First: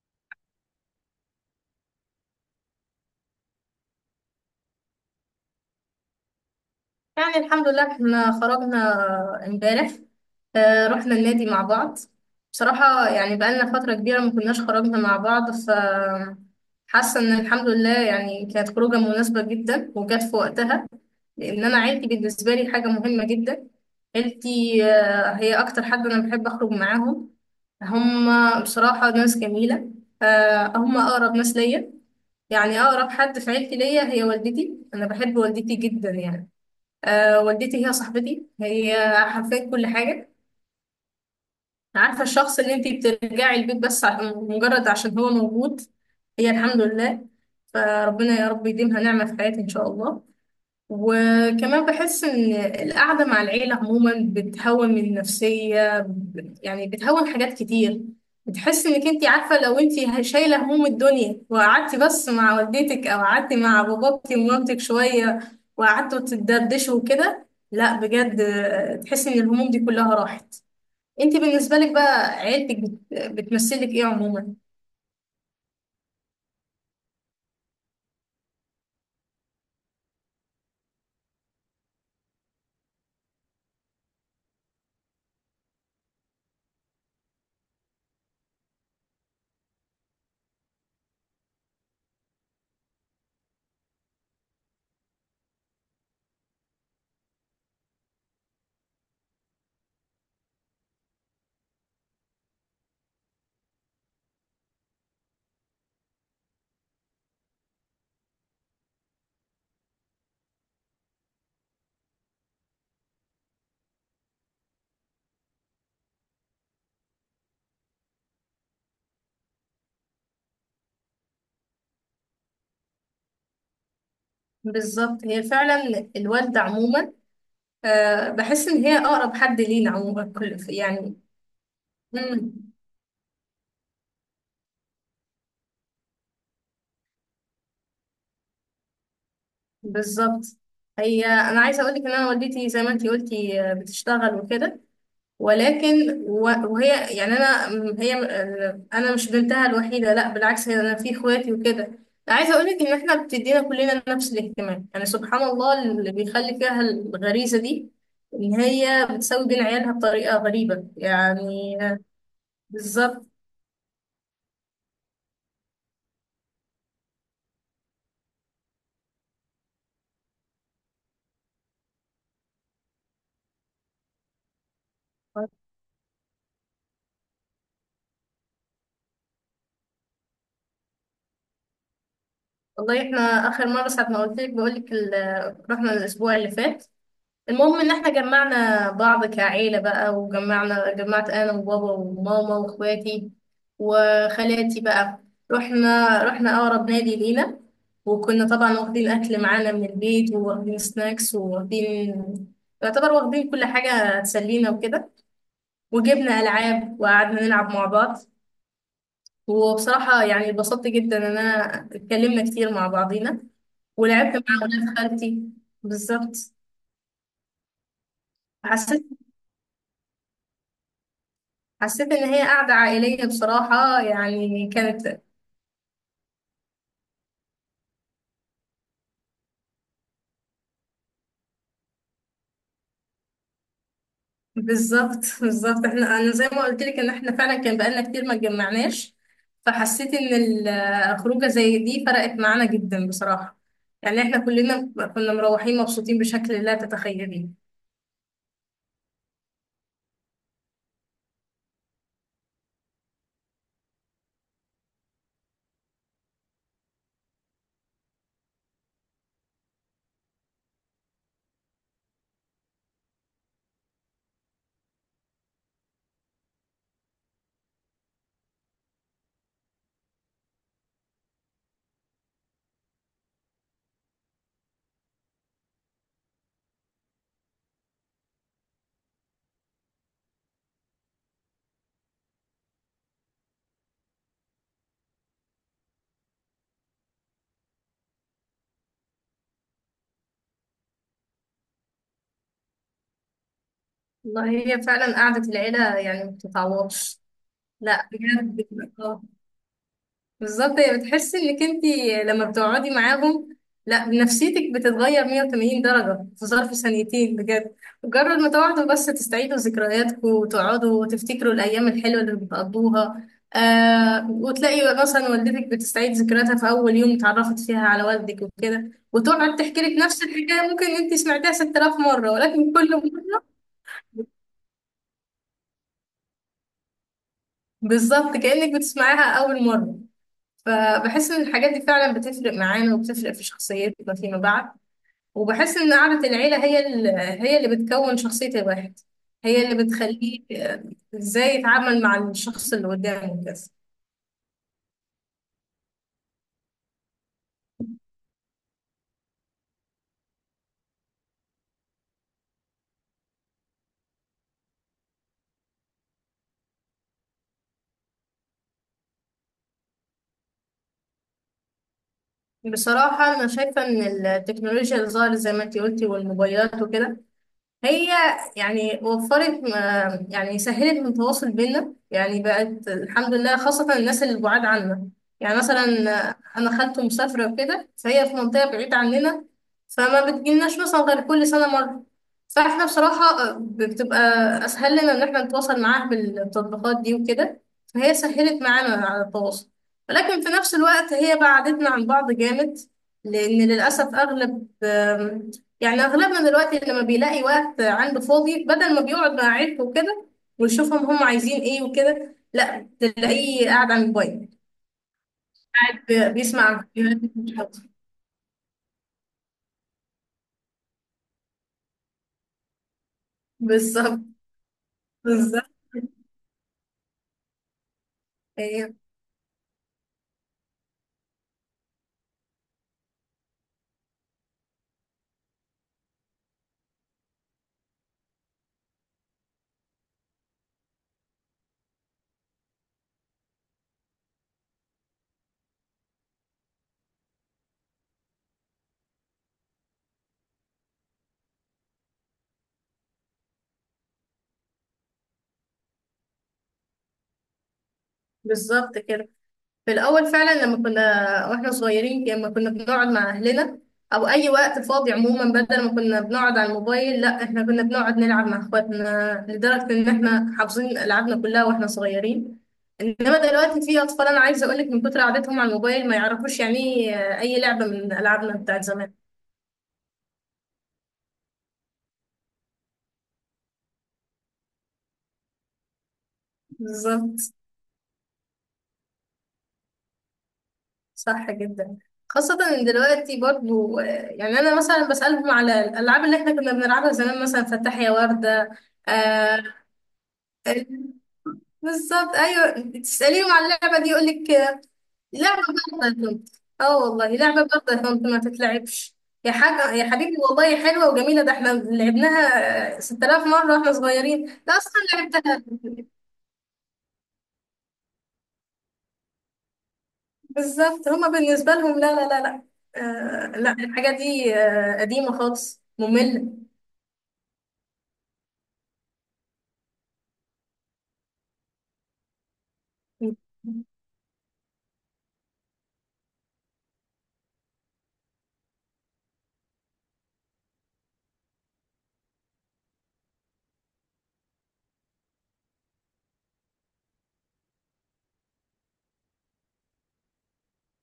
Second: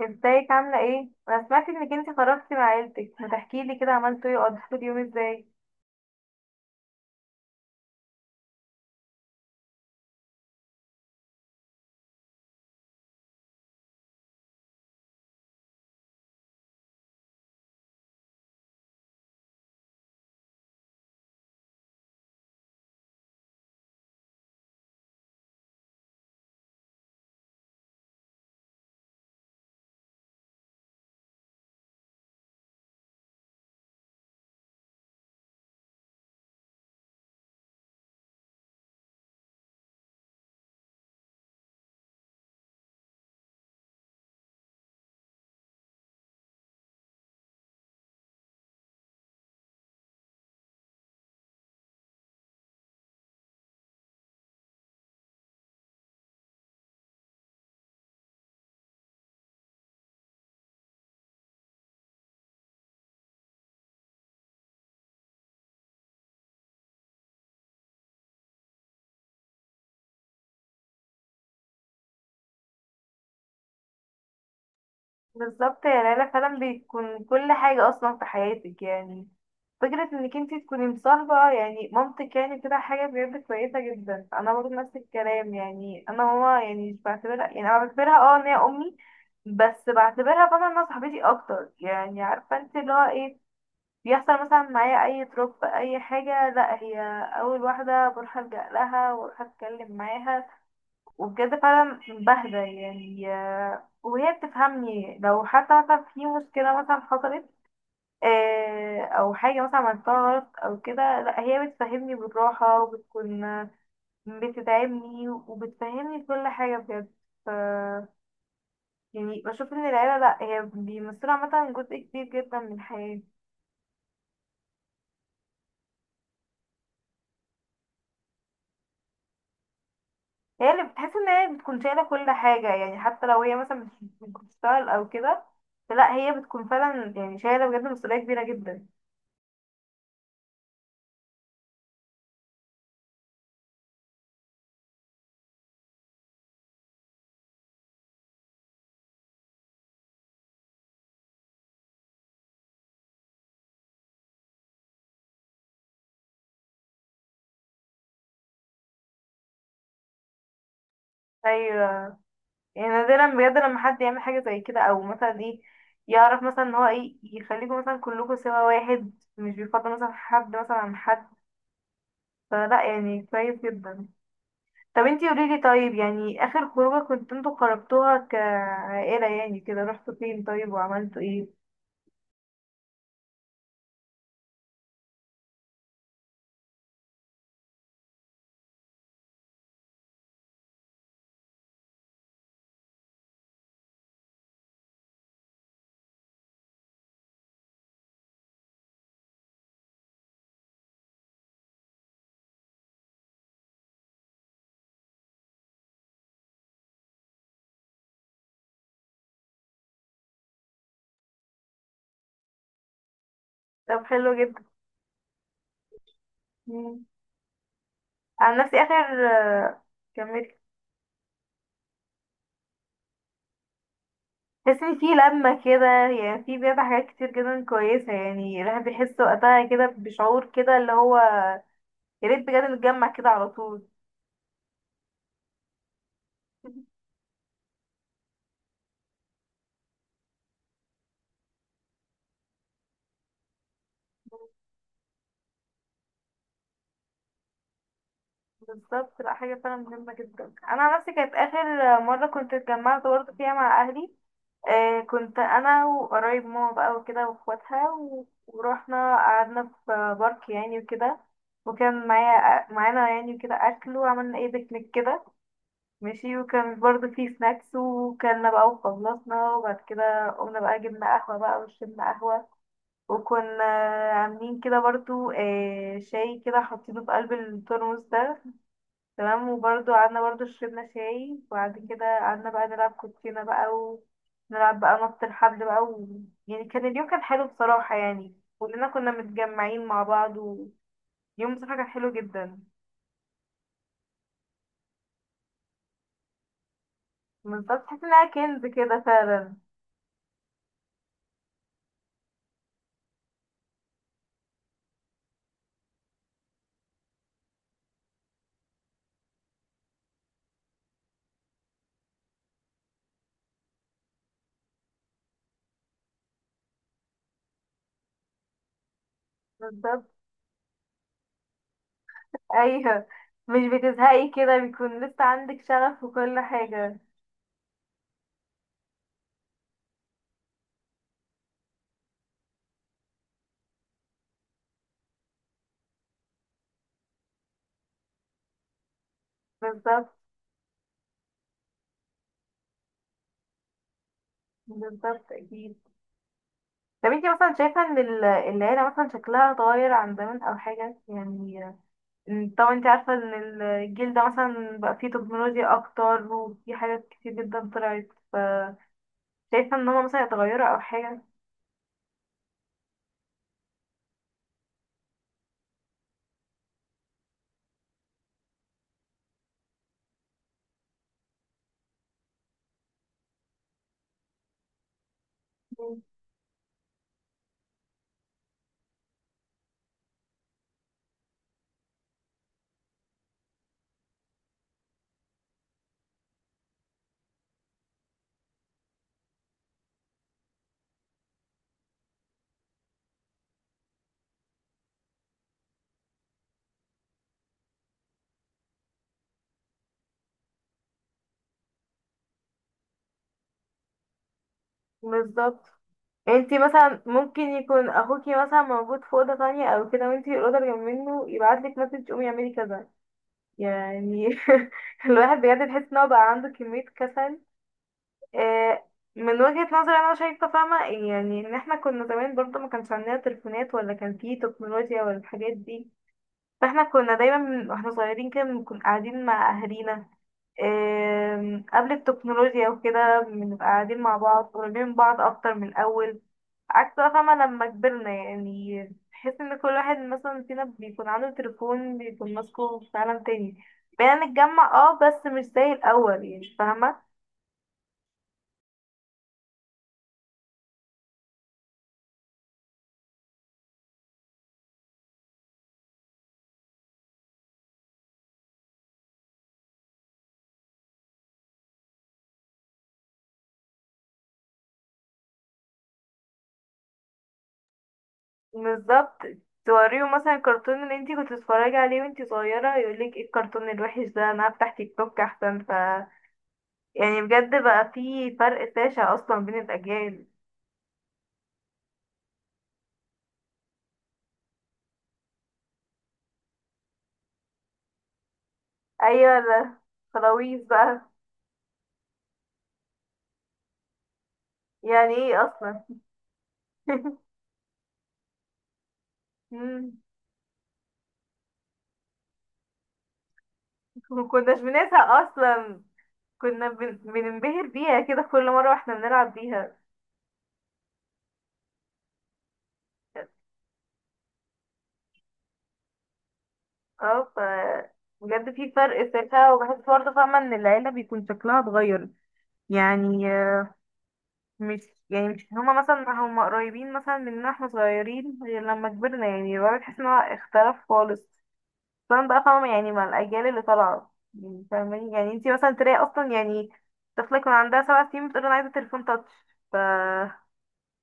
ازيك عاملة ايه؟ انا سمعت انك انتي خرجتي مع عيلتك، ما تحكيلي كده عملتوا ايه وقضيتوا اليوم ازاي؟ يعني الحمد لله احنا خرجنا امبارح. رحنا النادي مع بعض. بصراحة يعني بقالنا فترة كبيرة ما كناش خرجنا مع بعض، حاسة ان الحمد لله يعني كانت خروجة مناسبة جدا وجت في وقتها، لان انا عيلتي بالنسبة لي حاجة مهمة جدا. عيلتي هي اكتر حد انا بحب اخرج معاهم. هم بصراحة ناس جميلة. هم اقرب ناس ليا. يعني اقرب حد في عيلتي ليا هي والدتي، انا بحب والدتي جدا يعني. أه والدتي هي صاحبتي، هي حرفيا كل حاجة. عارفة الشخص اللي انتي بترجعي البيت بس مجرد عشان هو موجود؟ هي الحمد لله. فربنا يا رب يديمها نعمة في حياتي إن شاء الله. وكمان بحس إن القعدة مع العيلة عموما بتهون من النفسية، يعني بتهون حاجات كتير. بتحس إنك أنت عارفة، لو أنت شايلة هموم الدنيا وقعدتي بس مع والدتك أو قعدتي مع باباكي ومامتك شوية وقعدتوا تدردشوا وكده، لا بجد تحس إن الهموم دي كلها راحت. أنت بالنسبة لك بقى عيلتك بتمثلك إيه عموما؟ بالظبط يا ليلى، فعلا بتكون كل حاجة اصلا في حياتك. يعني فكرة انك انتي تكوني مصاحبة يعني مامتك يعني كده حاجة بجد كويسة جدا. انا برضه نفس الكلام، يعني انا ماما يعني مش بعتبرها، يعني انا بعتبرها اه ان هي امي، بس بعتبرها طبعا انها صاحبتي اكتر. يعني عارفة انت اللي هو ايه، بيحصل مثلا معايا اي دروب اي حاجه، لا هي اول واحده بروح الجا لها واروح اتكلم معاها، وبجد فعلا بهدى يعني. وهي بتفهمني لو حتى مثلا في مشكله مثلا حصلت، او حاجه مثلا عملتها غلط او كده، لا هي بتفهمني بالراحه وبتكون بتدعمني وبتفهمني كل حاجه بجد. ف يعني بشوف ان العيله لا هي بيمثلوا عامه جزء كبير جدا من الحياه. بالظبط هي فعلا الوالدة عموما. أه بحس إن هي أقرب حد لينا عموما، كل هي اللي بتحس يعني. ان هي بتكون شايله كل مم. حاجه، يعني حتى لو هي مثلا مش بتشتغل او كده، فلا هي بتكون فعلا يعني شايله بجد مسؤوليه كبيره جدا. بالظبط. هي انا عايزه اقول لك ان انا والدتي زي ما انتي قلتي بتشتغل وكده. ولكن وهي يعني انا م- هي م- آه، انا مش بنتها الوحيده، لا بالعكس، هي انا في اخواتي وكده. عايزه اقول لك ان احنا بتدينا كلنا نفس الاهتمام، يعني سبحان الله اللي بيخلي فيها الغريزه دي، ان هي بتساوي بين عيالها بطريقه غريبه يعني ايوه، يعني نادرا بالظبط. بجد لما حد يعمل حاجه زي كده، او مثلا ايه يعرف مثلا ان هو ايه يخليكم مثلا كلكم سوا واحد، مش بيفضل مثلا حد مثلا عن حد، فلا يعني كويس جدا. طب انتي قوليلي، طيب يعني اخر خروجه كنت انتوا خرجتوها كعائله يعني كده رحتوا فين طيب وعملتوا ايه؟ والله احنا اخر مره ساعه ما قلت لك بقول لك رحنا الاسبوع اللي فات. المهم ان احنا جمعنا بعض كعيلة بقى، جمعت انا وبابا وماما واخواتي وخالاتي بقى. رحنا اقرب نادي لينا. وكنا طبعا واخدين اكل معانا من البيت وواخدين سناكس وواخدين يعتبر واخدين كل حاجة تسلينا وكده. وجبنا العاب وقعدنا نلعب مع بعض. وبصراحة يعني اتبسطت جدا ان انا اتكلمنا كتير مع بعضينا طب حلو ولعبت مع ولاد خالتي. بالظبط. جدا. عن نفسي حسيت اخر كملت. حسيت ان هي قعده عائليه بصراحه، يعني تحس ان في كانت لمة كده، يعني في بجد حاجات كتير جدا كويسة. يعني الواحد بيحس وقتها كده بشعور كده اللي هو، يا ريت بجد نتجمع كده على طول. بالظبط احنا، انا زي ما قلت لك ان احنا فعلا كان بقالنا كتير ما اتجمعناش. فحسيت ان الخروجه زي دي فرقت معانا جدا بصراحه. يعني احنا كلنا كنا مروحين مبسوطين بشكل لا تتخيليه. بالظبط، لا حاجة فعلا مهمة جدا. أنا عن نفسي كانت آخر مرة كنت اتجمعت برضه فيها مع أهلي. آه، كنت أنا وقرايب ماما بقى وكده وأخواتها ورحنا قعدنا في بارك يعني وكده، وكان معايا معانا يعني وكده أكل، وعملنا ايه بيكنيك كده، ماشي. وكان برضه في سناكس، وكلنا بقى وخلصنا، وبعد كده قمنا بقى جبنا قهوة بقى وشربنا قهوة. وكنا عاملين كده برضه شاي كده حاطينه في قلب الترمس ده، تمام، وبرضه قعدنا برضه شربنا شاي. وبعد كده قعدنا بقى نلعب كوتشينة بقى، ونلعب بقى نط الحبل بقى و... يعني كان اليوم كان حلو بصراحة. يعني كلنا كنا متجمعين مع بعض، ويوم بصراحة كان حلو جدا. والله هي فعلا قعده العيله يعني ما بتتعوضش. بالظبط، تحس لا انها كنز بجد. كده فعلا. بالظبط. هي بتحسي انك انت لما بتقعدي معاهم، لا نفسيتك بتتغير 180 درجة في ظرف ثانيتين بجد. مجرد ما تقعدوا بس تستعيدوا ذكرياتكم وتقعدوا وتفتكروا الأيام الحلوة اللي بتقضوها. آه، وتلاقي مثلا والدتك بتستعيد ذكرياتها في أول يوم اتعرفت فيها على والدك وكده، وتقعد تحكي لك بالظبط، نفس الحكاية، ممكن انت سمعتها 6000 مرة ولكن كل ايوه، مرة مش بتزهقي كده، بيكون لسه عندك شغف وكل حاجة. بالظبط كأنك بتسمعيها أول مرة. فبحس إن الحاجات دي فعلا بتفرق معانا وبتفرق في شخصيتنا فيما بعد. وبحس ان قعدة العيلة هي اللي بتكون شخصية الواحد. هي اللي بالظبط، بتخليه ازاي يتعامل مع الشخص اللي قدامه كده. بالظبط اكيد. طب انتي مثلا شايفة ان العيلة مثلا شكلها اتغير عن زمان او حاجة يعني؟ طبعا انتي عارفة ان الجيل ده مثلا بقى فيه تكنولوجيا اكتر، وفي حاجات كتير جدا طلعت. شايفة ان هما مثلا اتغيروا او حاجة؟ بصراحة أنا شايفة إن التكنولوجيا اللي ظهرت زي ما أنتي قلتي والموبايلات وكده، هي يعني وفرت يعني سهلت من التواصل بينا، يعني بقت الحمد لله خاصة الناس اللي بعاد عنا. يعني مثلا مم. أنا خالته مسافرة وكده، فهي في منطقة بعيدة عننا، فما بتجيلناش مثلا غير كل سنة مرة. فاحنا بصراحة بتبقى أسهل لنا إن احنا نتواصل معاها بالتطبيقات دي وكده. فهي سهلت معانا على التواصل، ولكن في نفس الوقت هي بعدتنا عن بعض جامد. لأن للأسف أغلب يعني اغلبنا دلوقتي لما بيلاقي وقت عنده فاضي، بدل ما بيقعد مع عيلته وكده ويشوفهم هم عايزين ايه وكده، لا تلاقيه قاعد على الموبايل. بالظبط، قاعد انتي بيسمع مثلا ممكن فيديوهات. يكون اخوكي مثلا موجود في اوضه تانية او كده، وانتي الاوضه اللي جنب منه، يبعتلك مسج قومي اعملي كذا، بالظبط. يعني. الواحد بجد بالظبط تحس ان هو بقى عنده كمية كسل. آه، ايه. من وجهة نظري انا شايفة فاهمة، يعني ان احنا كنا زمان برضه ما كانش عندنا تليفونات، ولا كان فيه تكنولوجيا ولا الحاجات دي. فاحنا كنا دايما واحنا صغيرين كده بنكون قاعدين مع اهالينا. قبل التكنولوجيا وكده بنبقى قاعدين مع بعض، قريبين من بعض اكتر من الاول. عكس بقى، فاهمة، لما كبرنا يعني، تحس ان كل واحد مثلا فينا بيكون عنده تليفون، بيكون ماسكه في عالم تاني. بقينا نتجمع اه بس مش زي الأول، يعني فاهمة. بالظبط كده. في الأول فعلا لما كنا واحنا صغيرين، لما كنا بنقعد مع أهلنا أو أي وقت فاضي عموما، بدل ما كنا بنقعد على الموبايل، لا احنا كنا بنقعد نلعب مع اخواتنا، لدرجة إن احنا حافظين ألعابنا كلها واحنا صغيرين. إنما دلوقتي في أطفال، أنا عايزة أقولك من كتر قعدتهم على الموبايل ما يعرفوش يعني إيه أي لعبة من ألعابنا بتاعت زمان. بالظبط، توريه مثلا الكرتون اللي انتي كنت بتتفرجي عليه وانتي صغيرة، يقولك ايه الكرتون الوحش ده، انا هفتح تيك توك احسن. يعني بالظبط. بجد بقى في فرق شاسع اصلا بين الأجيال. صح جدا. خاصة إن دلوقتي برضو يعني أنا مثلا بسألهم على الألعاب اللي احنا كنا بنلعبها زمان، مثلا فتح يا وردة. ايوه آه. لا، خلاويص بقى. بالظبط، ايوه. تساليهم على اللعبه دي يقول لك يعني ايه لعبه اصلا؟ برضه يا طنط؟ اه والله لعبه برضه يا طنط ما تتلعبش، يا حاجه مم. يا حبيبي والله حلوه وجميله، ده احنا لعبناها 6000 مره واحنا صغيرين، مكناش ده اصلا بنزهق لعبتها. اصلا، كنا بننبهر بيها كده كل مرة واحنا بنلعب بيها. بالظبط. هما بالنسبه لهم، لا لا لا لا، آه لا الحاجه دي آه قديمه خالص ممله. اه. بجد في فرق ساعتها، وبحس برضه فاهمة ان العيلة بيكون شكلها اتغير. يعني آه، مش يعني مش هما مثلا، هما قريبين مثلا مننا احنا صغيرين غير لما كبرنا، يعني بقى بتحس ان هو اختلف خالص. خصوصا بقى، فاهمة، يعني مع الأجيال اللي طالعة، يعني فاهماني، يعني انتي مثلا تلاقي اصلا يعني طفلة يكون عندها سبع سنين بتقول انا عايزة تليفون تاتش. ف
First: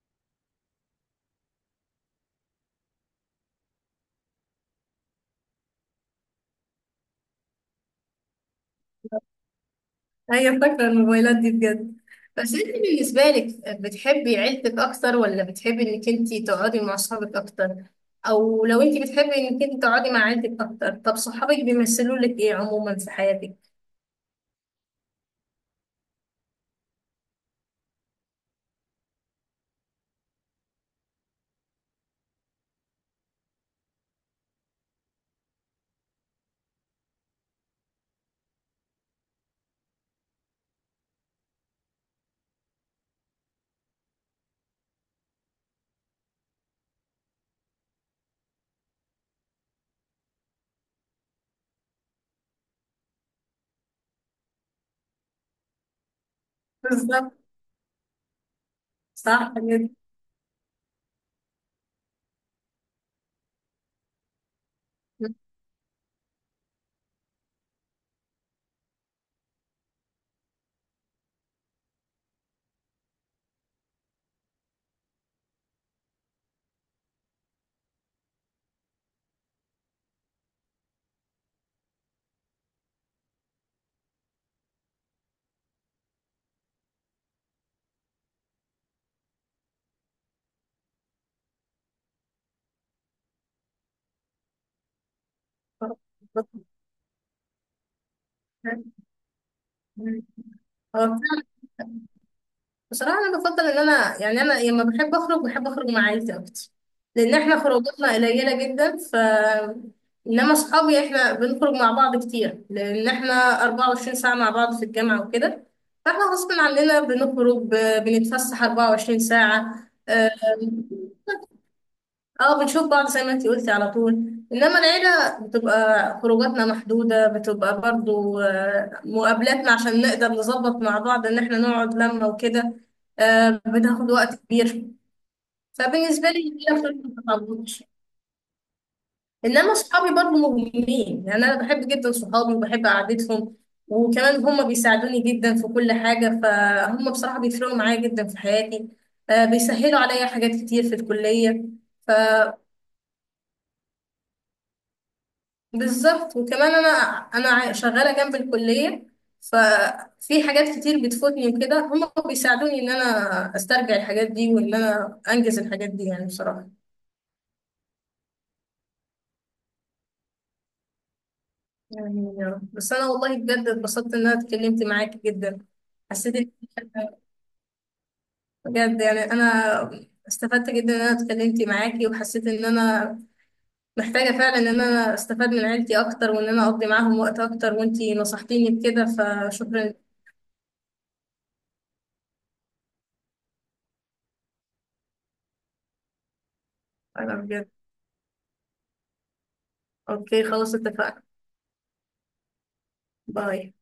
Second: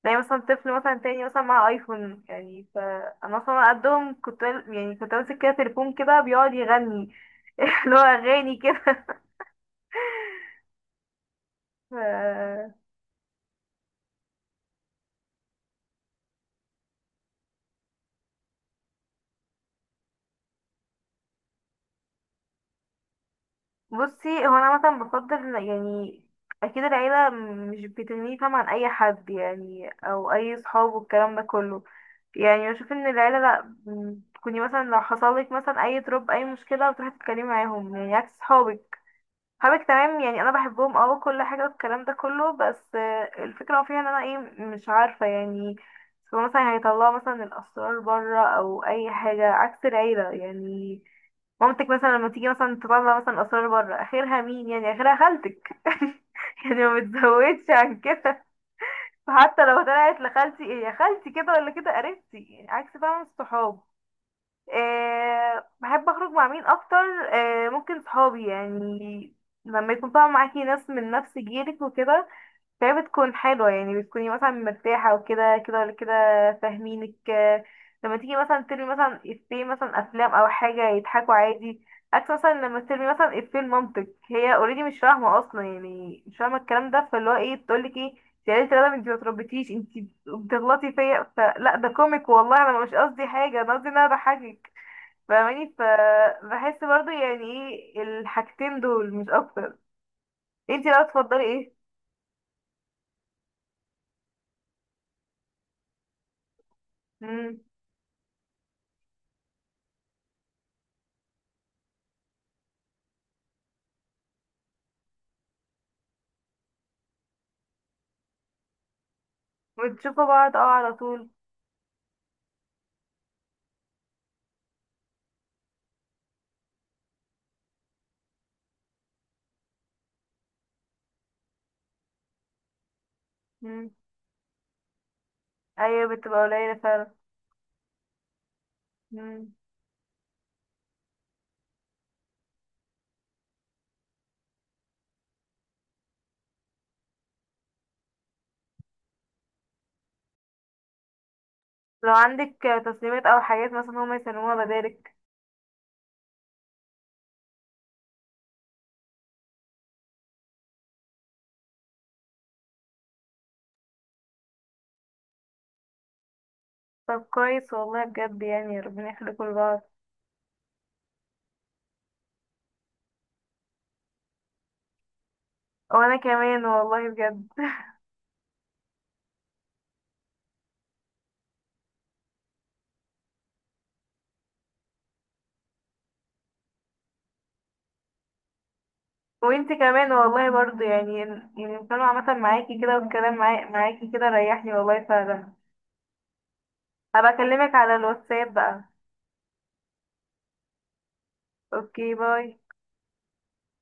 زي مثلا طفل مثلا تاني مثلا مع ايفون. يعني فانا اصلا قدهم كنت يعني كنت ماسك كده تليفون كده بيقعد يغني، اللي هو اغاني كده. ايوه فاكره الموبايلات دي بجد. بس انت ف- بالنسبه لك بتحبي عيلتك اكتر ولا بتحبي انك انت تقعدي مع اصحابك اكتر؟ او لو انت بتحبي انك انت تقعدي مع عيلتك اكتر، طب صحابك بيمثلوا لك ايه عموما في حياتك؟ بصي، هو انا مثلا بفضل يعني اكيد العيله مش بتغني، فاهمة، عن اي حد يعني او اي صحاب والكلام ده كله. يعني بشوف ان العيله لا، تكوني مثلا لو حصل لك مثلا اي تروب اي مشكله بتروحي تتكلمي معاهم، يعني عكس صحابك. حبك تمام يعني انا بحبهم اه كل حاجه والكلام ده كله، بس الفكره فيها ان انا ايه، مش عارفه، يعني هو مثلا هيطلعوا مثلا الاسرار بره او اي حاجه، عكس العيله يعني. مامتك مثلا لما تيجي مثلا تطلع مثلا اسرار بره، اخرها مين يعني؟ اخرها خالتك. يعني ما بالظبط. بتزودش عن كده. صح فحتى لو جدا. طلعت لخالتي، ايه يا خالتي كده ولا كده، قريبتي يعني، عكس فعلا الصحاب. أه، بحب اخرج مع مين اكتر؟ أه ممكن صحابي يعني، لما يكون طبعا معاكي ناس من نفس جيلك وكده، فهي بتكون حلوة يعني، بتكوني مثلا مرتاحة وكده كده ولا كده، فاهمينك. لما تيجي مثلا ترمي مثلا افيه مثلا افلام او حاجة يضحكوا عادي، عكس مثلا لما ترمي مثلا افيه لمامتك، هي اوريدي مش فاهمة اصلا، يعني مش فاهمة الكلام ده، فاللي هو ايه بتقولك ايه يا ريت يا رنا انتي ما تربيتيش انتي بتغلطي فيا، فلا ده كوميك والله، انا مش قصدي حاجة، انا قصدي ان انا بضحكك، فاهماني. فبحس برضو يعني ايه الحاجتين دول مش اكتر. انتي لو اه، تفضلي ايه؟ بصراحة أنا بفضل إن أنا يعني أنا لما بحب أخرج بحب أخرج مع عيلتي أكتر، لأن مم. إحنا خروجاتنا قليلة جدا. إنما أصحابي، إحنا بنخرج مع بعض كتير لأن إحنا 24 ساعة مع بعض في الجامعة وكده. فإحنا غصب عننا بنخرج بنتفسح 24 ساعة. بتشوفوا بعض اه على طول. اه بنشوف بعض زي ما انتي قلتي على طول. انما العيلة بتبقى خروجاتنا محدودة، بتبقى برضو مقابلاتنا عشان نقدر نظبط مع بعض ان احنا نقعد لما وكده. مم. بناخد وقت كبير. ايوه، فبالنسبة لي بتبقى قليلة العيلة بصراحة فعلا. ما بتعوضش. مم. انما صحابي برضو مهمين، يعني انا بحب جدا صحابي وبحب قعدتهم. وكمان هم بيساعدوني جدا في كل حاجة، فهم بصراحة بيفرقوا معايا جدا في حياتي. بيسهلوا عليا حاجات كتير في الكلية. لو ف عندك تسليمات او حاجات مثلا هما يسلموها بدالك. بالظبط. وكمان انا، شغاله جنب الكليه. ففي حاجات كتير بتفوتني وكده، هم بيساعدوني ان انا استرجع الحاجات دي وان انا انجز الحاجات دي يعني بصراحه. طب كويس والله، بجد يعني ربنا يخليكوا لبعض. يعني يا رب. بس انا والله بجد اتبسطت ان انا اتكلمت معاكي جدا. وانا حسيت ان كمان والله بجد. بجد يعني انا استفدت جدا ان انا اتكلمت معاكي، وحسيت ان انا محتاجه فعلا ان انا استفاد من عيلتي اكتر وان انا اقضي معاهم وقت اكتر، وانتي نصحتيني بكده، وانتي فشكرا. كمان والله برضو يعني، يعني الكلام عامة معاكي كده، والكلام معاكي كده ريحني والله فعلا. هبقى انا بجد. اكلمك على الواتساب بقى. اوكي خلاص اتفقنا. اوكي، باي. باي.